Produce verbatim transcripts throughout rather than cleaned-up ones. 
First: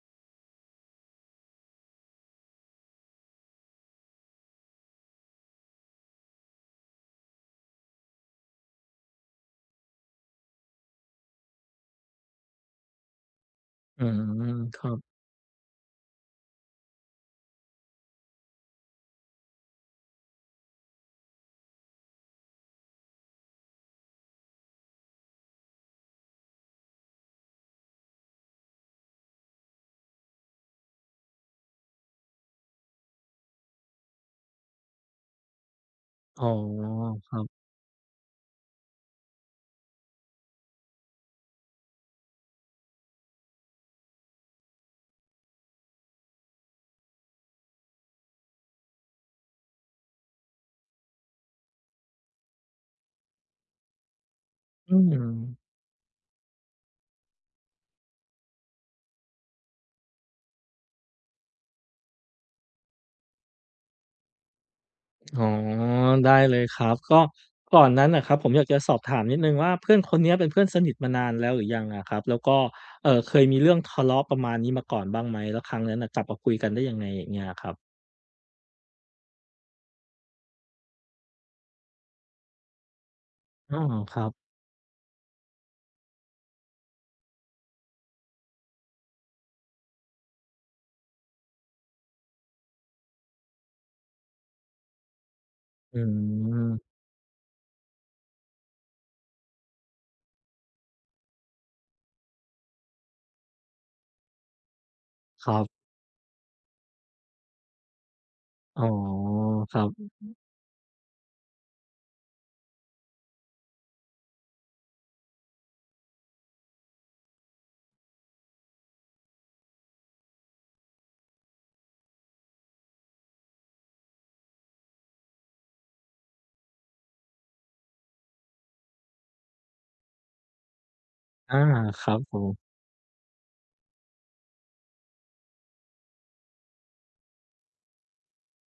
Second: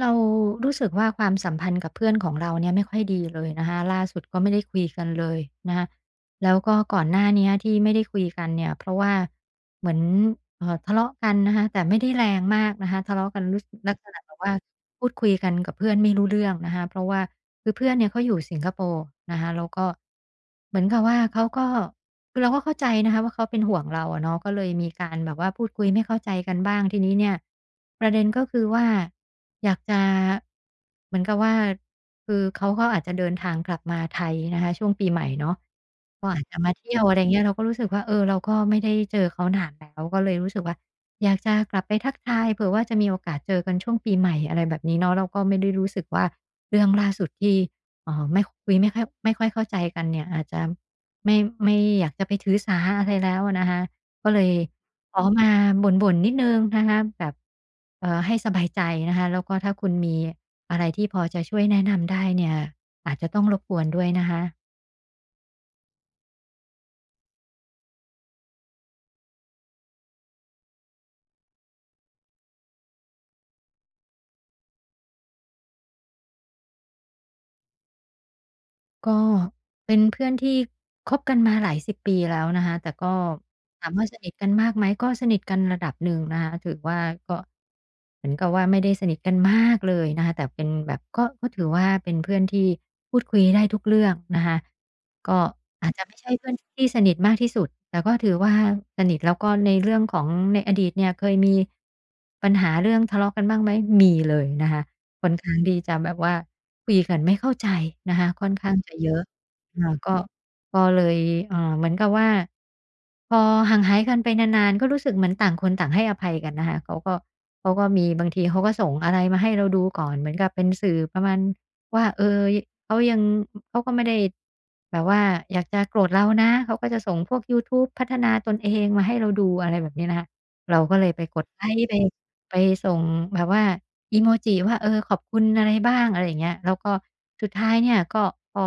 เรารู้สึกว่าความสัมพันธ์กับเพื่อนของเราเนี่ยไม่ค่อยดีเลยนะคะล่าสุดก็ไม่ได้คุยกันเลยนะคะแล้วก็ก่อนหน้าเนี้ยที่ไม่ได้คุยกันเนี่ยเพราะว่า เหมือนเอ่อทะเลาะกันนะคะแต่ไม่ได้แรงมากนะคะทะเลาะกันรู้ลักอืษณะมแบบว่าครับพูดคุยกันกับเพื่อนไม่รู้เรื่องนะคะเพราะว่าคือเพื่อนเนี่ยเขาอยู่สิงคโปร์นะคะแล้วก็เหมือนกับว่าเขาก็คือเราก็เข้าใจนะคะว่าเขาเป็นห่วงเราอะเนาะก็เลยมีการแบบว่าพูดคุยไม่เข้าใจกันบ้างทีนี้เนี่ยประเด็นก็คือว่าอยากจะ เหมือนกับว่าคือเขาก็อาจจะเดินทางกลับมาไทยนะคะช่วงปีใหม่เนาะก็อ๋อาจอจะมาเที่ยวอะไรครัเงี้ยเราบก็รู้สึกว่าเออเราก็ไม่ได้เจอเขานานแล้วก็เลยรู้สึกว่าอยากจะกลับไปทักทายเผื่อว่าจะมีโอกาสเจอกันช่วงปีใหม่อะไรแบบนี้เนาะเราก็ไม่ได้รู้สึกว่าเรื่องล่าสุดที่เอ่อไม่คุยไม่ค่อยไม่ค่อยเข้าใจกันเนี่ยอาจจะไม่ไม่อยากจะไปถือสาอะไรแล้วอะนะคะ ก็เลยอืมขอมาบ่นๆนิดหนึ่งนะคะแบบเอ่อให้สบายใจนะคะแล้วก็ถ้าคุณมีอะไรที่พอจะช่วยแนะนำได้เนี่ยอาจจะต้องรบกวนด้วยนะคะ อ๋อได้เลยครับก็ก่อนนั้นน่ะครับผมอยากจะสอบถามนิดหนึ่งว่าเพื่อนคนเนี้ยเป็นเพื่อนสนิทมานานแล้วหรือยังอะครับแล้วก็เอ่อเคยมีเรื่องทะเลาะประมาณนี้มาก่อนบ้างไหมแล้วครั้งนั้นน่ะกลับมาคุยกันได้ยังไงอย่างเงี้ยครับก็เป็นเพื่อนที่คบกันมาหลายสิบปีแล้วนะคะแต่ก็อ้อถามว่าคสรันิทกับนมากไหม ก็สนิทกันระดับหนึ่งนะคะถือว่าก็เหมือนกับว่าไม่ได้สนิทกันมากเลยนะคะแต่เป็นแบบก็ก็ถือว่าเป็นเพื่อนที่พูดคุยได้ทุกเรื่องนะคะก็อาจอืจะไม่ใช่เพื่อนที่สมนิทมากที่สุด แต่ก็ถือว่าสนิทแล้วก็ในเรื่องของในอดีตเนี่ยเคยมีปัญหาเรื่องทะเลาะกันบ้างไหมมีเลยนะคะ ค่อนคข้ารังที่บจะแบบว่าคุยกันไม่เข้าใจนะคะค่อนข้างอ๋อจะเยอะครัอ่าบก็ก็เลยเอ่อเหมือนกับว่าพอห่างหายกันไปนานๆก็รู้สึกเหมือนต่างคนต่างให้อภัยกันนะคะเขาก็เขาก็มีบางทีเขาก็ส่งอะไรมาให้เราดูก่อนเหมือนกับเป็นสื่อประมาณว่าเออยเขายังเขาก็ไม่ได้แบบว่าอยากจะโกรธเรานะเขาก็จะส่งพวกยูทูบพัฒนาตนเองมาให้เราดูอะไรแบบนี้นะคะเราก็เลยไปกดอาไลก์ไปครับไปผส่งแบบว่า อีโมจิว่าเออขอบคุณอะไรบ้างอะไรอย่างเงี้ยแล้วก็สุดท้ายเนี่ยก็พอ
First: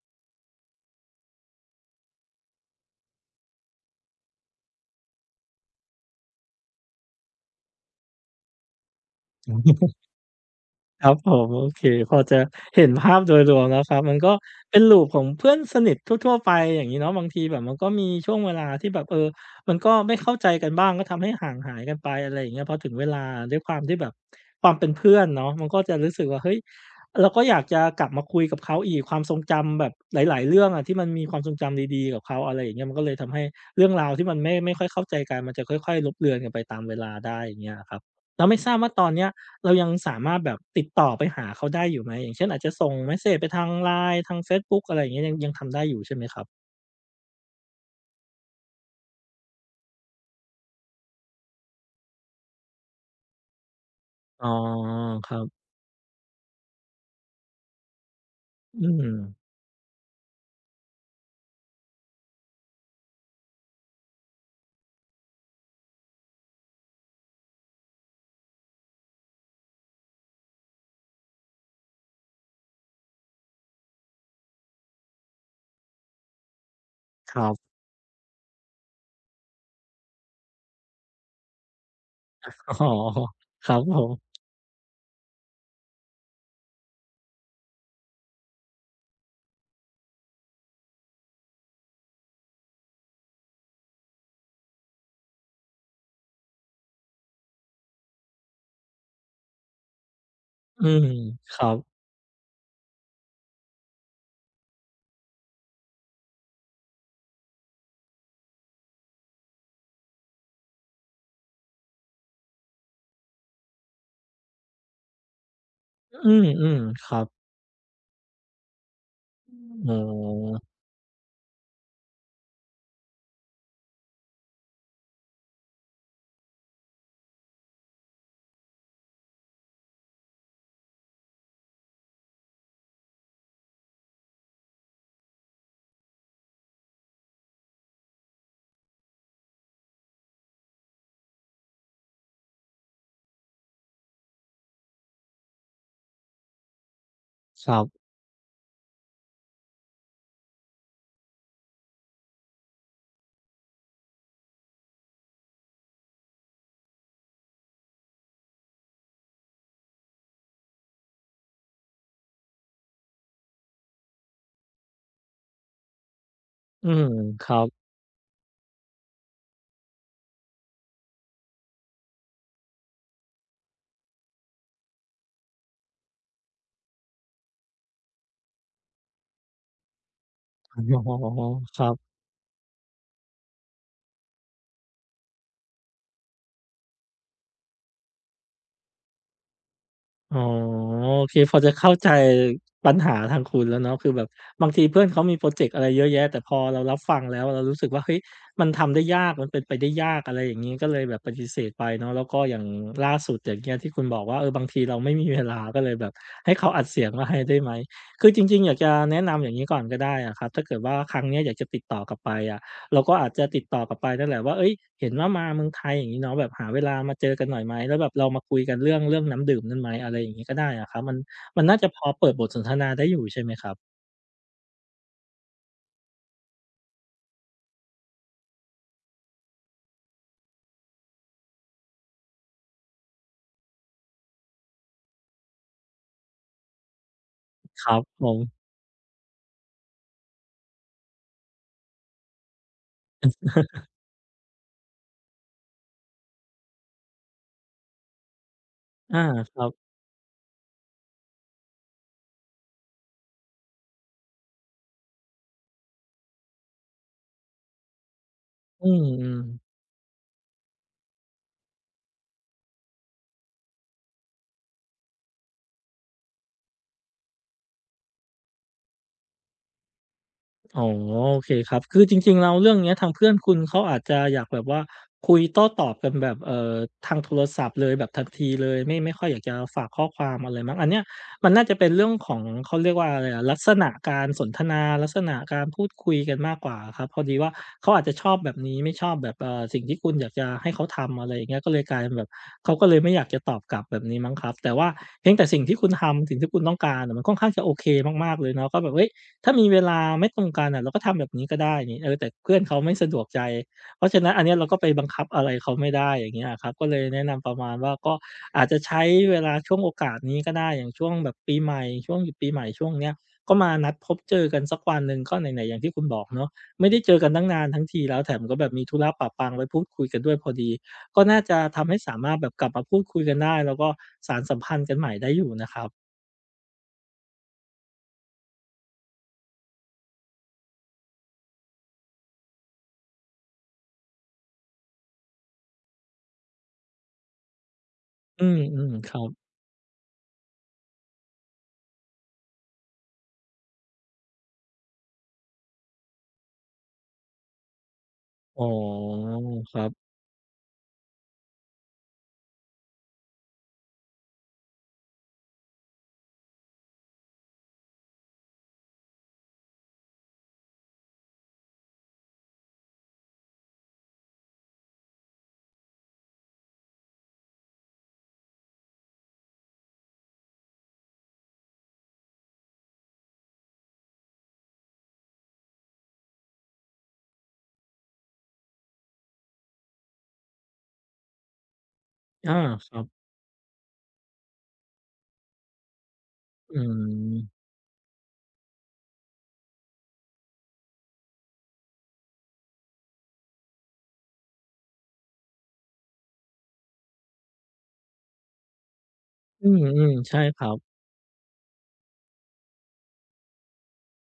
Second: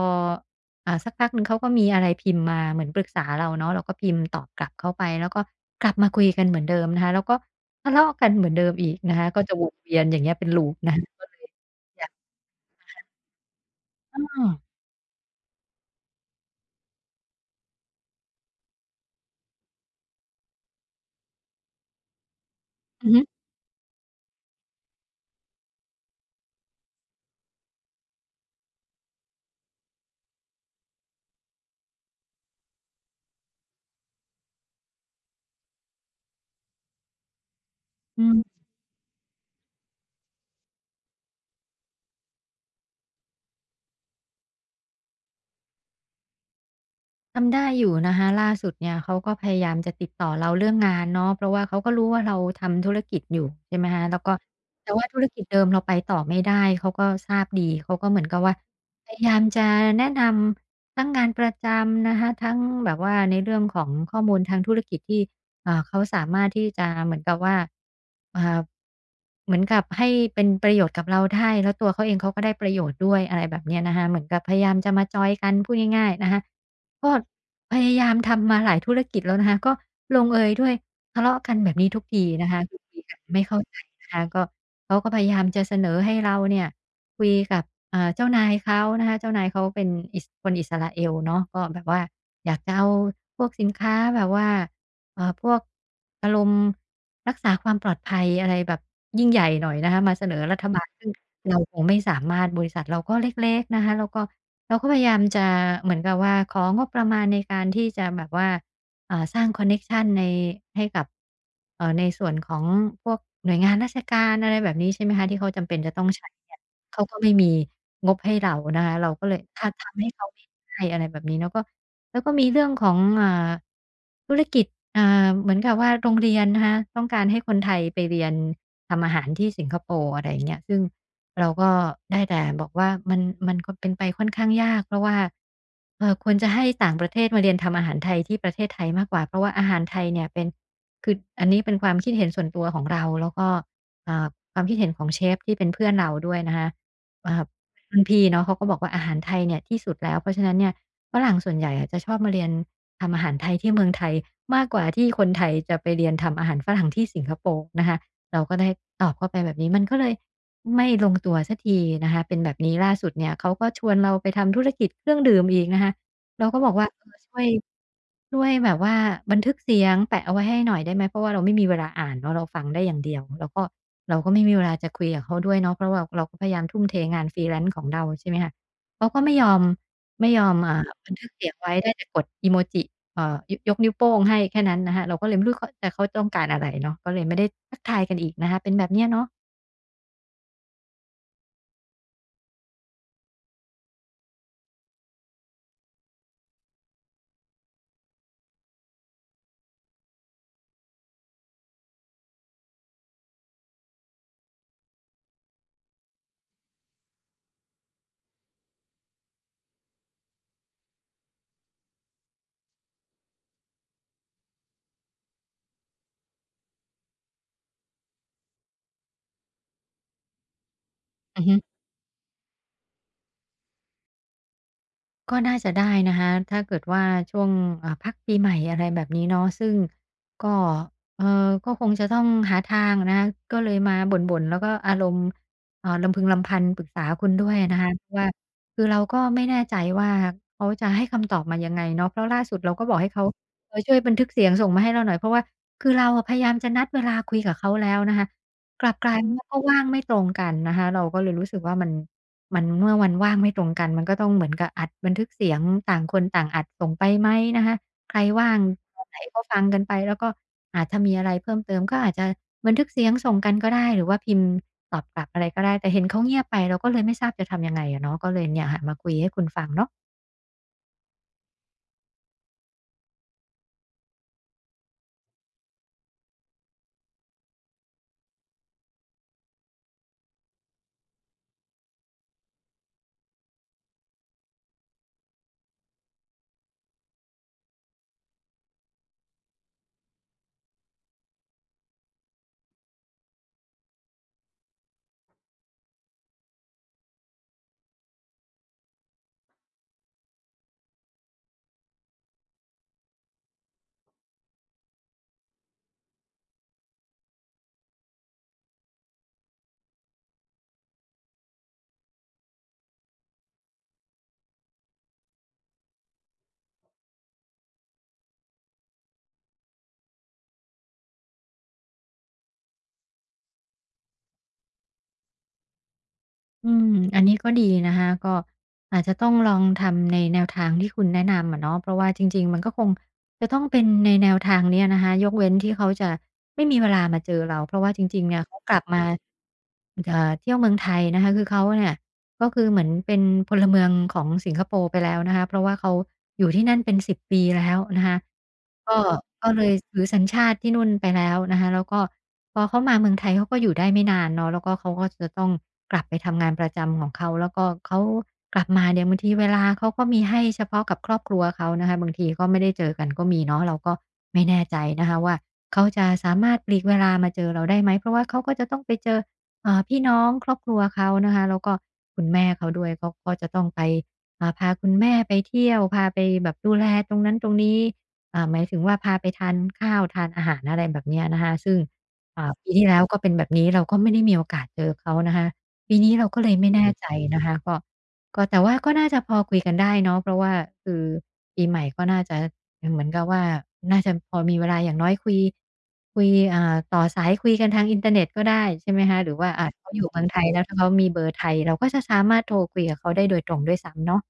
อ่าสักพักหนึ่งเขาก็มีอะไรพิมพ์มาเหมือนปรึกษาเราเนาะเราก็พิมพ์ตอบกลับเขาไปแล้วก็กลับมาคุยกันเหมือนเดิมนะคะแล้วก็ทะเลาะกันเหมือนเดิมอีกนะคะก็จะวนม เวียนอย่างเงี้ยเป็น loop นะคคะรับก็ผเลยมโอเคอยาพกอจะเห็นภาพโดยรวมแล้วครับมันอ้ก็อเป็นลูปของเพื่อนสนิททั่วๆไปอย่างงี้เนาะบางทีแบบมันก็มีช่วงเวลาที่แบบเออมันก็ไม่เข้าใจกันบ้างก็ทำให้ห่างหายกันไปอะไรอย่างเงี้ยพอถึงเวอือลาฮึด้วยความที่แบบความเป็นเพื่อนเนาะมันก็จะรู้สึกว่าเฮ้ยเราก็อยากจะกลับมาคุยกับเขาอีกความทรงจำแบบหลายๆเรื่องอะที่มันมีความทรงจำดีๆกับเขาอะไรอย่างเงี้ยมันก็เลยทำให้เรื่องราวที่มันไม่ไม่ค่อยเข้าใจกันมันจะค่อยๆลบเลือนกันไปตามเวลาได้อย่างเงี้ยอะครับอืแล้วไม่ม ทราบว่าตอนเนี้ย เรายังสามารถแบบติดต่อไปหาเขาได้อยู่ไหมอย่างเช่นอาจจะส่งเมสเซจไปทาง แอล ไอ เอ็น อี ทางเฟซบุ๊กอะไรอย่างเงี้ยยังยังทำได้อยู่ใช่ไหมครับทำได้อยู่นะคะล่าสุดเนี่ยเขาก็พยายามจะติดต่อเราเรื่องงานเนาะเพราะว่าเขาก็รู้ว่าเราทำธุรกิจอยู่ใช่ไหมคะแล้วก็อ๋อแต่ว่าธุรครักิจบเดิมเราไปต่อไม่ได้เขาก็ทราบดีเขาก็เหมือนกับว่าอืมพยายามจะแนะนำทั้งงานประจำนะคะทั้งแบบว่าในเรื่องของข้อมูลทางธุรกิจที่อ่าเขาสามารถที่จะเหมือนกับว่าอ่าเหมือนกับให้เป็นประโยชน์กับเราได้แล้วตัวเขาเองเขาก็ได้ประโยชน์ด้วยอะไรแบบเนี้ยนะคะเหมือนกับพยายามจะมาจอยกันพูดง่ายๆนะคะ ก็ครับพยายามทำมาหลายธุรกิจแล้วนะคะก็ลงเอยด้วยทะเลาะกันแบบนี้ทุกทีนะคะคืออ๋อคุยกันไม่เข้าคใจรับผนะคะมก็เขาก็พยายามจะเสนอให้เราเนี่ยคุยกับเอ่อเจ้านายเขานะคะเจ้านายเขาเป็นอิสคนอิสราเอลเนาะก็แบบว่าอยากจะเอาพวกสินค้าแบบว่าเอ่อพวกอารมณ์รักษาความปลอดภัยอะไรแบบยิ่งใหญ่หน่อยนะคะมาเสนอรัฐบาอืลมซึ่งคเรารัคบงไม่สามารถบริษัทเราก็เล็กๆนะคะแล้วก็ เราก็พยายามจะเหมือนกับว่าของงบประมาณในการที่จะแบบว่าอ่าสร้างคอนเน็กชันในให้กับเอ่อในส่วนของพวกหน่วยงานราชการอะไรแบบนี้ใช่ไหมคะที่เขาจำเป็นจะต้องอืใช้เนี่ยมเขาๆคก็รับไม่มีงบให้เรานะคะเราก็เลยถ้าอ๋อทำให้เขาไม่ได้อะไรแบบนี้แล้วก็แล้วก็มีเรื่องของอ่าธุรกิจอ่าเหมือนกับว่าโรงเรียนนะคะต้องการให้คนไทยไปเรียนทำอาหารที่สิงคโปร์อะไรอย่างเงี้ยซึ่ง เราก็ได้แต่บอกว่ามันมันก็เป็นไปค่อนข้างยากเพราะว่าเอ่อควรจะให้ต่างประเทศมาเรียนทำอาหารไทยที่ประเทศไทยมากกว่าเพราะว่าอาหารไทยเนี่ยเป็นคืออันนี้เป็นความคิดเห็นส่วนตัวของเราแล้วก็อ่าความคิดเห็นของเชฟที่เป็นเพื่อนเราด้วยนะคะอ่าครับรุ่นพี่เนาะเขาก็บอกว่าอาหารไทยเนี่ยที่สุดแล้วเพราะฉะนั้นเนี่ยฝรั่งส่วนใหญ่อะจะชอบมาเรียนทำอาหารไทยที่เมืองไทยมากกว่าที่คนไทยจะไปเรียนทำอาหารฝรั่งที่สิงคโปร์นะคะเราก็ได้ตอบเข้าไปแบบนี้มันก็เลย ไม่ลงตัวสักทีนะคะเป็นแบบนี้ล่าสุดเนี่ยเขาก็ชวนเราไปทำธุรกิจเครื่องดื่มอีกนะคะเราก็บอกอืว่าเอมอช่วคยรับช่วยแบบว่าบันทึกเสียงแปะเอาไว้ให้หน่อยได้ไหมเพราะว่าเราไม่มีเวลาอ่านเนาะเราฟังได้อย่างเดียวแล้วก็เราก็ไม่มีเวลาจะคุยกับเขาด้วยเนาะเพราะว่าเราก็พยายามทุ่มเทงาน freelance ของเราใช่ไหมคะเขาก็ไม่ยอมไม่ยอมออ่าบันทึก๋อเสียงไว้ครัได้บ แต่กดอิโมจิเอ่อยยกนิ้วโป้งให้แค่นั้นนะคะเราก็เลยไม่รู้เขาแต่เขาต้องการอะไรเนาะก็เลยไม่ได้ทักทายกันอีกนะคะเป็นแบบเนี้ยเนาะอ๋อโอเคพอจะเข้าใจปัญหาทางคุณแล้วเนาะคือแบบบางทีเพื่อนเขามีพรอเจกต์อะไรเยอะแยะแต่พอเรารับฟังแล้วเรารู้สึกว่าเฮ้ยมันทำได้ยากมันเป็นไปได้ยากอะไรอย่างงี้ก็เลยแบบปฏิเสธไปเนาะแล้วก็อย่างล่าสุดอย่างเงี้ยที่คุณบอกว่าเออบางทีเราไม่มีเวลาก็เลยแบบให้เขาอัดเสียงมาให้ได้ไหมคือจริงๆอยากจะแนะนำอย่างงี้ก่อนก็ได้อะครับถ้าเกิดว่าครั้งเนี้ยอยากจะติดต่อกลับไปอะ เราก็อาจจะติดต่อกลับไปนั่นแหละว่าเฮ้ยเห็นว่ามาเมืองไทยอย่างงี้เนาะแบบหาเวลามาเจอกันหน่อยไหม แล้วแบบเรามาคุยกันเรื่องเรื่องน้ำดื่มนั้นไหมอะไรอย่างงี้ก็ได้อะครับมันอือฮึ มันน่าจะพอเปิดบทสนทนาได้อยู่ใช่ไหมครับก็น่าจะได้นะคะถ้าเกิดว่าช่วงเอ่าพักปีใหม่อะไรแบบนี้เนาะซึ่งก็เอ่อก็คงจะต้องหาทางนะคะก็เลยมาบ่นๆแล้วก็อารมณ์เอ่อรำพึงรำพันปรึกษาคุณด้วยนะคคะรับเพราะผว่ามคือเราก็ไม่แน่ใจว่าเขาจะให้คำตอบมายังไงเนาะเพราะล่าสุดเราก็บอกให้เขาเอ่อช่วยบันทึกเสียงส่งมาให้เราหน่อยเพราะว่าคือเราอะพยายามจะนัดเวลาคุยกับเขาแล้วนะคะกลับกลายอาเป็นว่าคก็รับว่างไม่ตรงกันนะคะเราก็เลยรู้สึกว่ามัน มันเมื่อวันว่างไม่ตรงกันมันก็ต้องเหมือนกับอัดบันทึกเสียงต่างคนต่างอัดส่งไปไหมนะคะใครว่างอืตอนไหนมก็ฟังๆ กันไปแล้วก็อาจจะมีอะไรเพิ่มเติมก็อาจจะบันทึกเสียงส่งกันก็ได้หรือว่าพิมพ์ตอบกลับอะไรก็ได้แต่เห็นเขาเงียบไปเราก็เลยไม่ทราบจะทำยังไงอะเนาะก็เลยเนี่ยค่ะมาคุยให้คุณฟังเนาะ อ๋อโอเคครับคือจริงๆแล้วเรื่องเนี้ยทางเพื่อนคุณเขาอาจจะอยากแบบว่าคุยโต้ตอบกันแบบเอ่อทางโทรศัพท์เลยแบบทันทีเลยไม่ไม่ค่อยอยากจะฝากข้อความอะไรมั้งอันเนี้ยมันน่าจะเป็นเรื่องของเขาเรียกว่าอะไรอะลักษณะการสนทนาลักษณะการพูดคุยกันมากกว่าอะครับพอดีว่าเขาอาจจะชอบแบบนี้ไม่ชอบแบบเอ่อสิ่งที่คุณอยากจะให้เขาทำอะไรอย่างเงี้ยก็เลยกลายเป็นแบบเขาก็เลยไม่อยากจะตอบกลับแบบนี้มั้งครับแต่ว่าเพียงแต่สิ่งที่คุณทำสิ่งที่คุณต้องการอะมันค่อนข้างจะโอเคมากๆเลยเนาะก็แบบเฮ้ย ถ้ามีเวลาไม่ตรงกันอ่ะเราก็ทำแบบนี้ก็ได้นี่เออแต่เพื่อนเขาไม่สะดวกใจเพราะฉะนั้นอันเนี้ยเราก็ไปบังคับอะไรเขาไม่ได้อย่างเงี้ยอะครับก็เลยแนะนำประมาณว่าก็อาจจะใช้เวลาช่วงโอกาสนี้ก็ได้อย่างช่วงแบบปีใหม่ช่วงหยุดปีใหม่ช่วงเนี้ยก็มานัดพบเจอกันสักวันหนึ่งก็ไหนๆอย่างที่คุณบอกเนาะไม่ได้เจอกันตั้งนานทั้งทีแล้วแถมก็แบบมีธุระปะปังไว้พูดคุยกันด้วยพอดีก็น่าจะทำให้สามารถแบบกลับมาพูดคุยกันได้แล้วก็สานสัมพันธ์กันใหม่ได้อยู่นะครับอืม อันนี้ก็ดีนะคะก็อาจจะต้องลองทำในแนวทางที่คุณแนะนำอะเนาะเพราะว่าจริงๆมันก็คงจะต้องเป็นในแนวทางเนี้ยนะคะยกเว้นที่เขาจะไม่มีเวลามาเจอเราเพราะว่าจริงๆเนี่ยอืเขากลับมมาๆครับเอ่อเที่ยวเมืองไทยนะคะคือเขาเนี่ยก็คือเหมือนเป็นพลเมืองของสิงคโปร์ไปแล้วนะคะเพราะว่าเขาอยู่ที่นั่นเป็นสิบปีแล้วนะคะอ๋อก็ก็เลยครัถือบ สัญชาติที่นู่นไปแล้วนะคะแล้วก็ พอเขามาเมืองไทยเขาก็อยู่ได้ไม่นานเนาะแล้วก็เขาก็จะต้องกลับไปทำงานประจำของเขาแล้วก็เขากลับมาเนี่ยบางทีเวลาเขาก็มีให้เฉพาะกับครอบครัวเขานะคะบางทีก็ไม่ได้เจอกันก็มีเนาะเราก็ไม่แน่ใจนะคะว่าเขาจะสามารถปลีกเวลามาเจอเราได้ไหมเพราะว่าเขาก็จะต้องไปเจอเอ่อพี่น้องครอบครัวเขานะคะแล้วก็คุณแม่เขาด้วยเขาก็จะต้องไปอ่าพาคุณแม่ไปเที่ยวพาไปแบบดูแลตรงนั้นตรงนี้อ่าหมายถึงว่าพาไปทานข้าวทานอาหารอะไรแบบเนี้ยนะคะซึ่ง อ่าอาปีที่คแล้รัวก็บเป็นแบบนี้เราก็ไม่ได้มีโอกาสเจอเขานะคะปีนี้เราก็เลยไม่อืแน่มใจมนะคะมก็ก็แต่ว่าก็น่าจะพอคุยกันได้เนาะเพราะว่าคือปีใหม่ก็น่าจะเหมือนกับว่าน่าจะพอมีเวลาอย่างน้อยคุยคุยอ่าต่อสายคุยกันทางอินเทอร์เน็ตก็ได้ใช่ไหมคะหรือว่าอือ่าเขาอยู่มเมือๆงไทใช่ยคแล้วรัถ้าบ เขามีเบอร์ไทยเราก็จะสามารถโทรคุยกับเขาได้โดยตรงด้วยซ้ำเนาะ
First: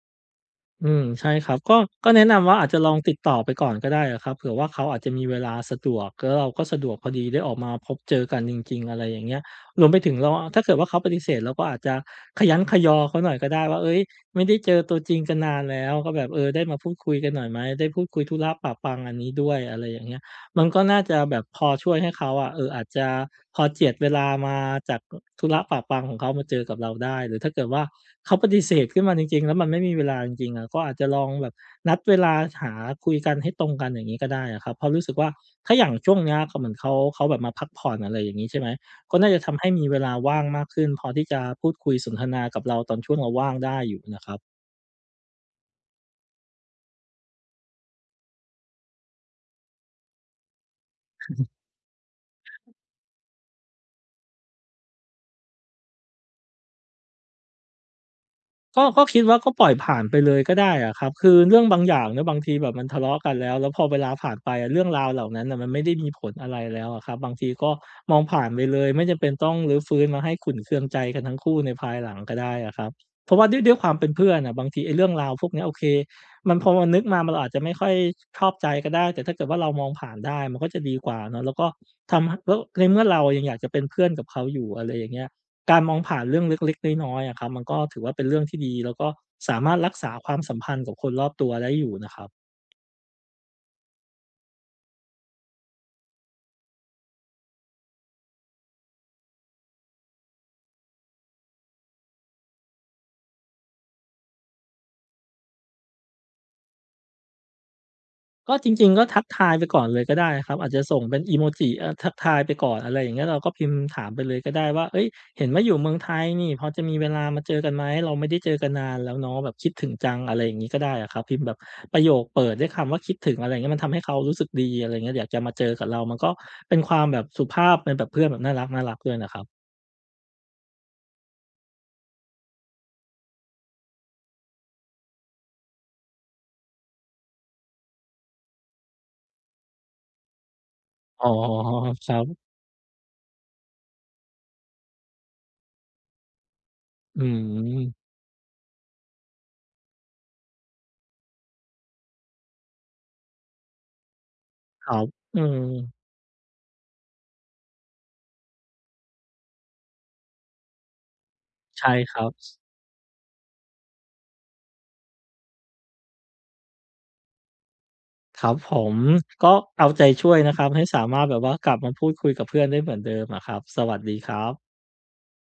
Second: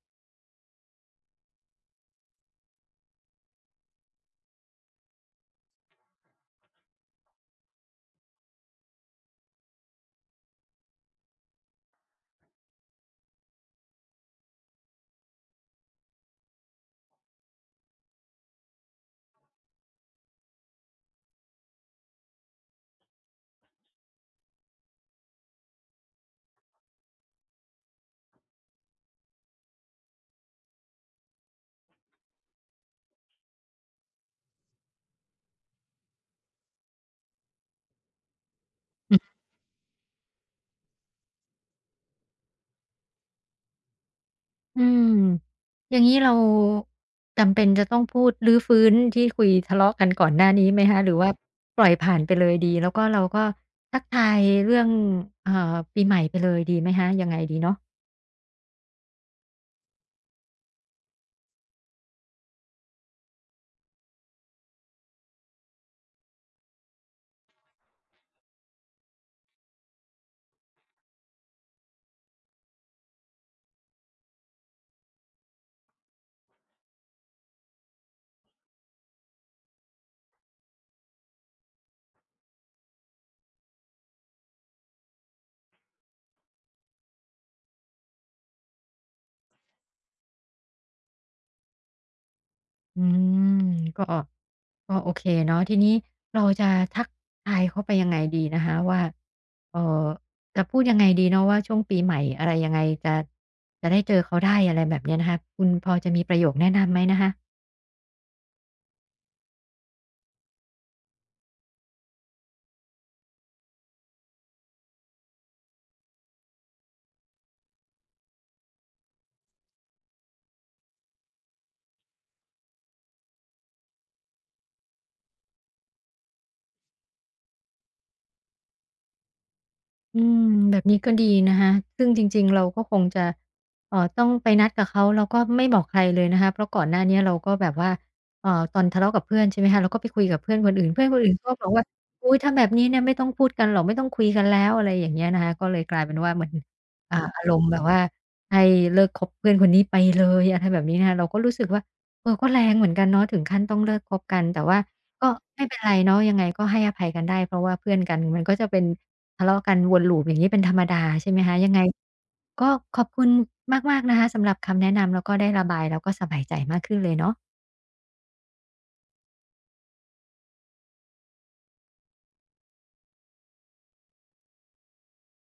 อืมใช่ครับก็ก็แนะนำว่าอาจจะลองติดต่อไปก่อนก็ได้อะครับเผื่อว่าเขาอาจจะมีเวลาสะดวกแล้วเราก็สะดวกพอดีได้ออกมาพบเจอกันจริงๆอะไรอย่างเงี้ยรวมไปถึงเราถ้าเกิดว่าเขาปฏิเสธเราก็อาจจะคะยั้นคะยอเขาหน่อยก็ได้ว่าเฮ้ยไม่ได้เจอตัวจริงกันนานแล้วก็แบบเออได้มาพูดคุยกันหน่อยไหมได้พูดคุยธุระปะปังอันนี้ด้วยอะไรอย่างเงี้ยมันก็น่าจะแบบพอช่วยให้เขาอะเอออาจจะพอเจียดเวลามาจากธุระปะปังของเขามาเจอกับเราได้หรือถ้าเกิดว่า เขาปฏิเสธขึ้นมาจริงๆ แล้วมันไม่มีเวลาจริงๆอะก็อาจจะลองแบบนัดเวลาหาคุยกันให้ตรงกันอย่างงี้ก็ได้อะครับเพราะรู้สึกว่าถ้าอย่างช่วงเนี้ยก็เหมือนเขาเขาแบบมาพักผ่อนอะไรอย่างงี้ใช่ไหมก็น่าจะทำให้มีเวลาว่างมากขึ้นพอที่จะพูดคุยสนทนากับเราตอนช่วงเราว่างได้อยู่นะครับ อืมอย่างนี้เราจำเป็นจะต้องพูดรื้อฟื้นที่คุยทะเลาะกันก่อนหน้านี้ไหมคะหรือว่าปล่อยผ่านไปเลยดีแล้วก็เราก็ทักทายเรื่องเอ่อปีใหม่ไปเลยดีไหมคะยังไงดีเนาะก็ก็คิดว่าก็ปล่อยผ่านไปเลยก็ได้อะครับคือเรื่องบางอย่างเนาะบางทีแบบมันทะเลาะกันแล้วแล้วพอเวลาผ่านไปอะเรื่องราวเหล่านั้นน่ะมันไม่ได้มีผลอะไรแล้วอะครับบางทีก็มองผ่านไปเลยไม่จำเป็นต้องรื้อฟื้นมาให้ขุ่นเคืองใจกันทั้งคู่ในภายหลังก็ได้อะครับเพราะว่าด้วยด้วยความเป็นเพื่อนน่ะบางทีไอ้เรื่องราวพวกเนี้ยโอเคมันพอมันนึกมามันอาจจะไม่ค่อยชอบใจก็ได้แต่ถ้าเกิดว่าเรามองผ่านได้มันก็จะดีกว่าเนาะแล้วก็ทำแล้วในเมื่อเรายังอยากจะเป็นเพื่อนกับเขาอยู่อะไรอย่างเงี้ย การมองผ่านเรื่องเล็กๆน้อยๆอะครับมันก็ถือว่าเป็นเรื่องที่ดีแล้วก็สามารถรักษาความสัมพันธ์กับคนรอบตัวได้อยู่นะครับอืมก็ก็โอเคเนาะทีนี้เราจะทักทายเขาไปยังไงดีนะคะว่าเอ่อจะพูดยังไงดีเนาะว่าช่วงปีใหม่อะไรยังไงจะจะได้เจอเขาได้อะไรแบบเนี้ยนะคะคุณพอจะมีประโยคแนะนำไหมนะคะ ก็จริงๆก็ทักทายไปก่อนเลยก็ได้ครับอาจจะส่งเป็นอีโมจิเออทักทายไปก่อนอะไรอย่างเงี้ยเราก็พิมพ์ถามไปเลยก็ได้ว่าเฮ้ยเห็นว่าอยู่เมืองไทยนี่พอจะมีเวลามาเจอกันไหมเราไม่ได้เจอกันนานแล้วเนาะแบบคิดถึงจังอะไรอย่างงี้ก็ได้อะครับพิมพ์แบบประโยคเปิดด้วยคำว่าคิดถึงอะไรอย่างเงี้ยมันทำให้เขารู้สึกดีอะไรอย่างเงี้ยอยากจะมาเจอกับเรามันก็เป็นความแบบสุภาพเป็นแบบเพื่อนแบบน่ารักๆด้วยนะครับอืมแบบนี้ก็ดีนะคะซึ่งจริงๆ เราก็คงจะเอ่อต้องไปนัดกับเขา แล้วก็ไม่บอกใครเลยนะคะเพราะก่อนหน้าเนี้ยเราก็แบบว่าเอ่อตอนทะเลาะกับเพื่อนใช่ไหมคะเราก็ไปคุยกับเพื่อนคนอื่นเพื่อนคนอ๋ออื่นก็บอกว่าครับ อุ๊ยถ้าแบบนี้เนี่ยไม่ต้องพูดกันหรอกไม่ต้องคุยกันแล้วอะไรอย่างเงี้ยนะคะก็เลยกลายเป็นว่าเหมือนอ่าอือารมณ์แบบว่ามให้เลิกคบเพื่อนคนนี้ไปเลยอะไรแบบนี้นะคะเราก็รู้สึกว่าเออก็แรงเหมือนกันเนาะถึงขั้นต้องเลิกคบกันแต่ว่า ครับก็อืมไม่เป็นไรเนาะยังไงก็ให้อภัยกันได้เพราะว่าเพื่อนกันมันก็จะเป็นทะเลาะกันวนลูปอย่างนี้เป็นธรรมดาใช่ไหมคะยังไงใช่ครับก็ขอบคุณมากๆนะคะสำหรับคำแนะนำแล้วก็ได้ระบายแล้วก็สบายใจมากขึ้นเลยเนาะครับผมก็เอาใจช่วยนะครับให้สามารถแบบว่ากลับมาพูดคุยกับเพื่อนได้เหมือนเดิมอะครับสวัสดีครับ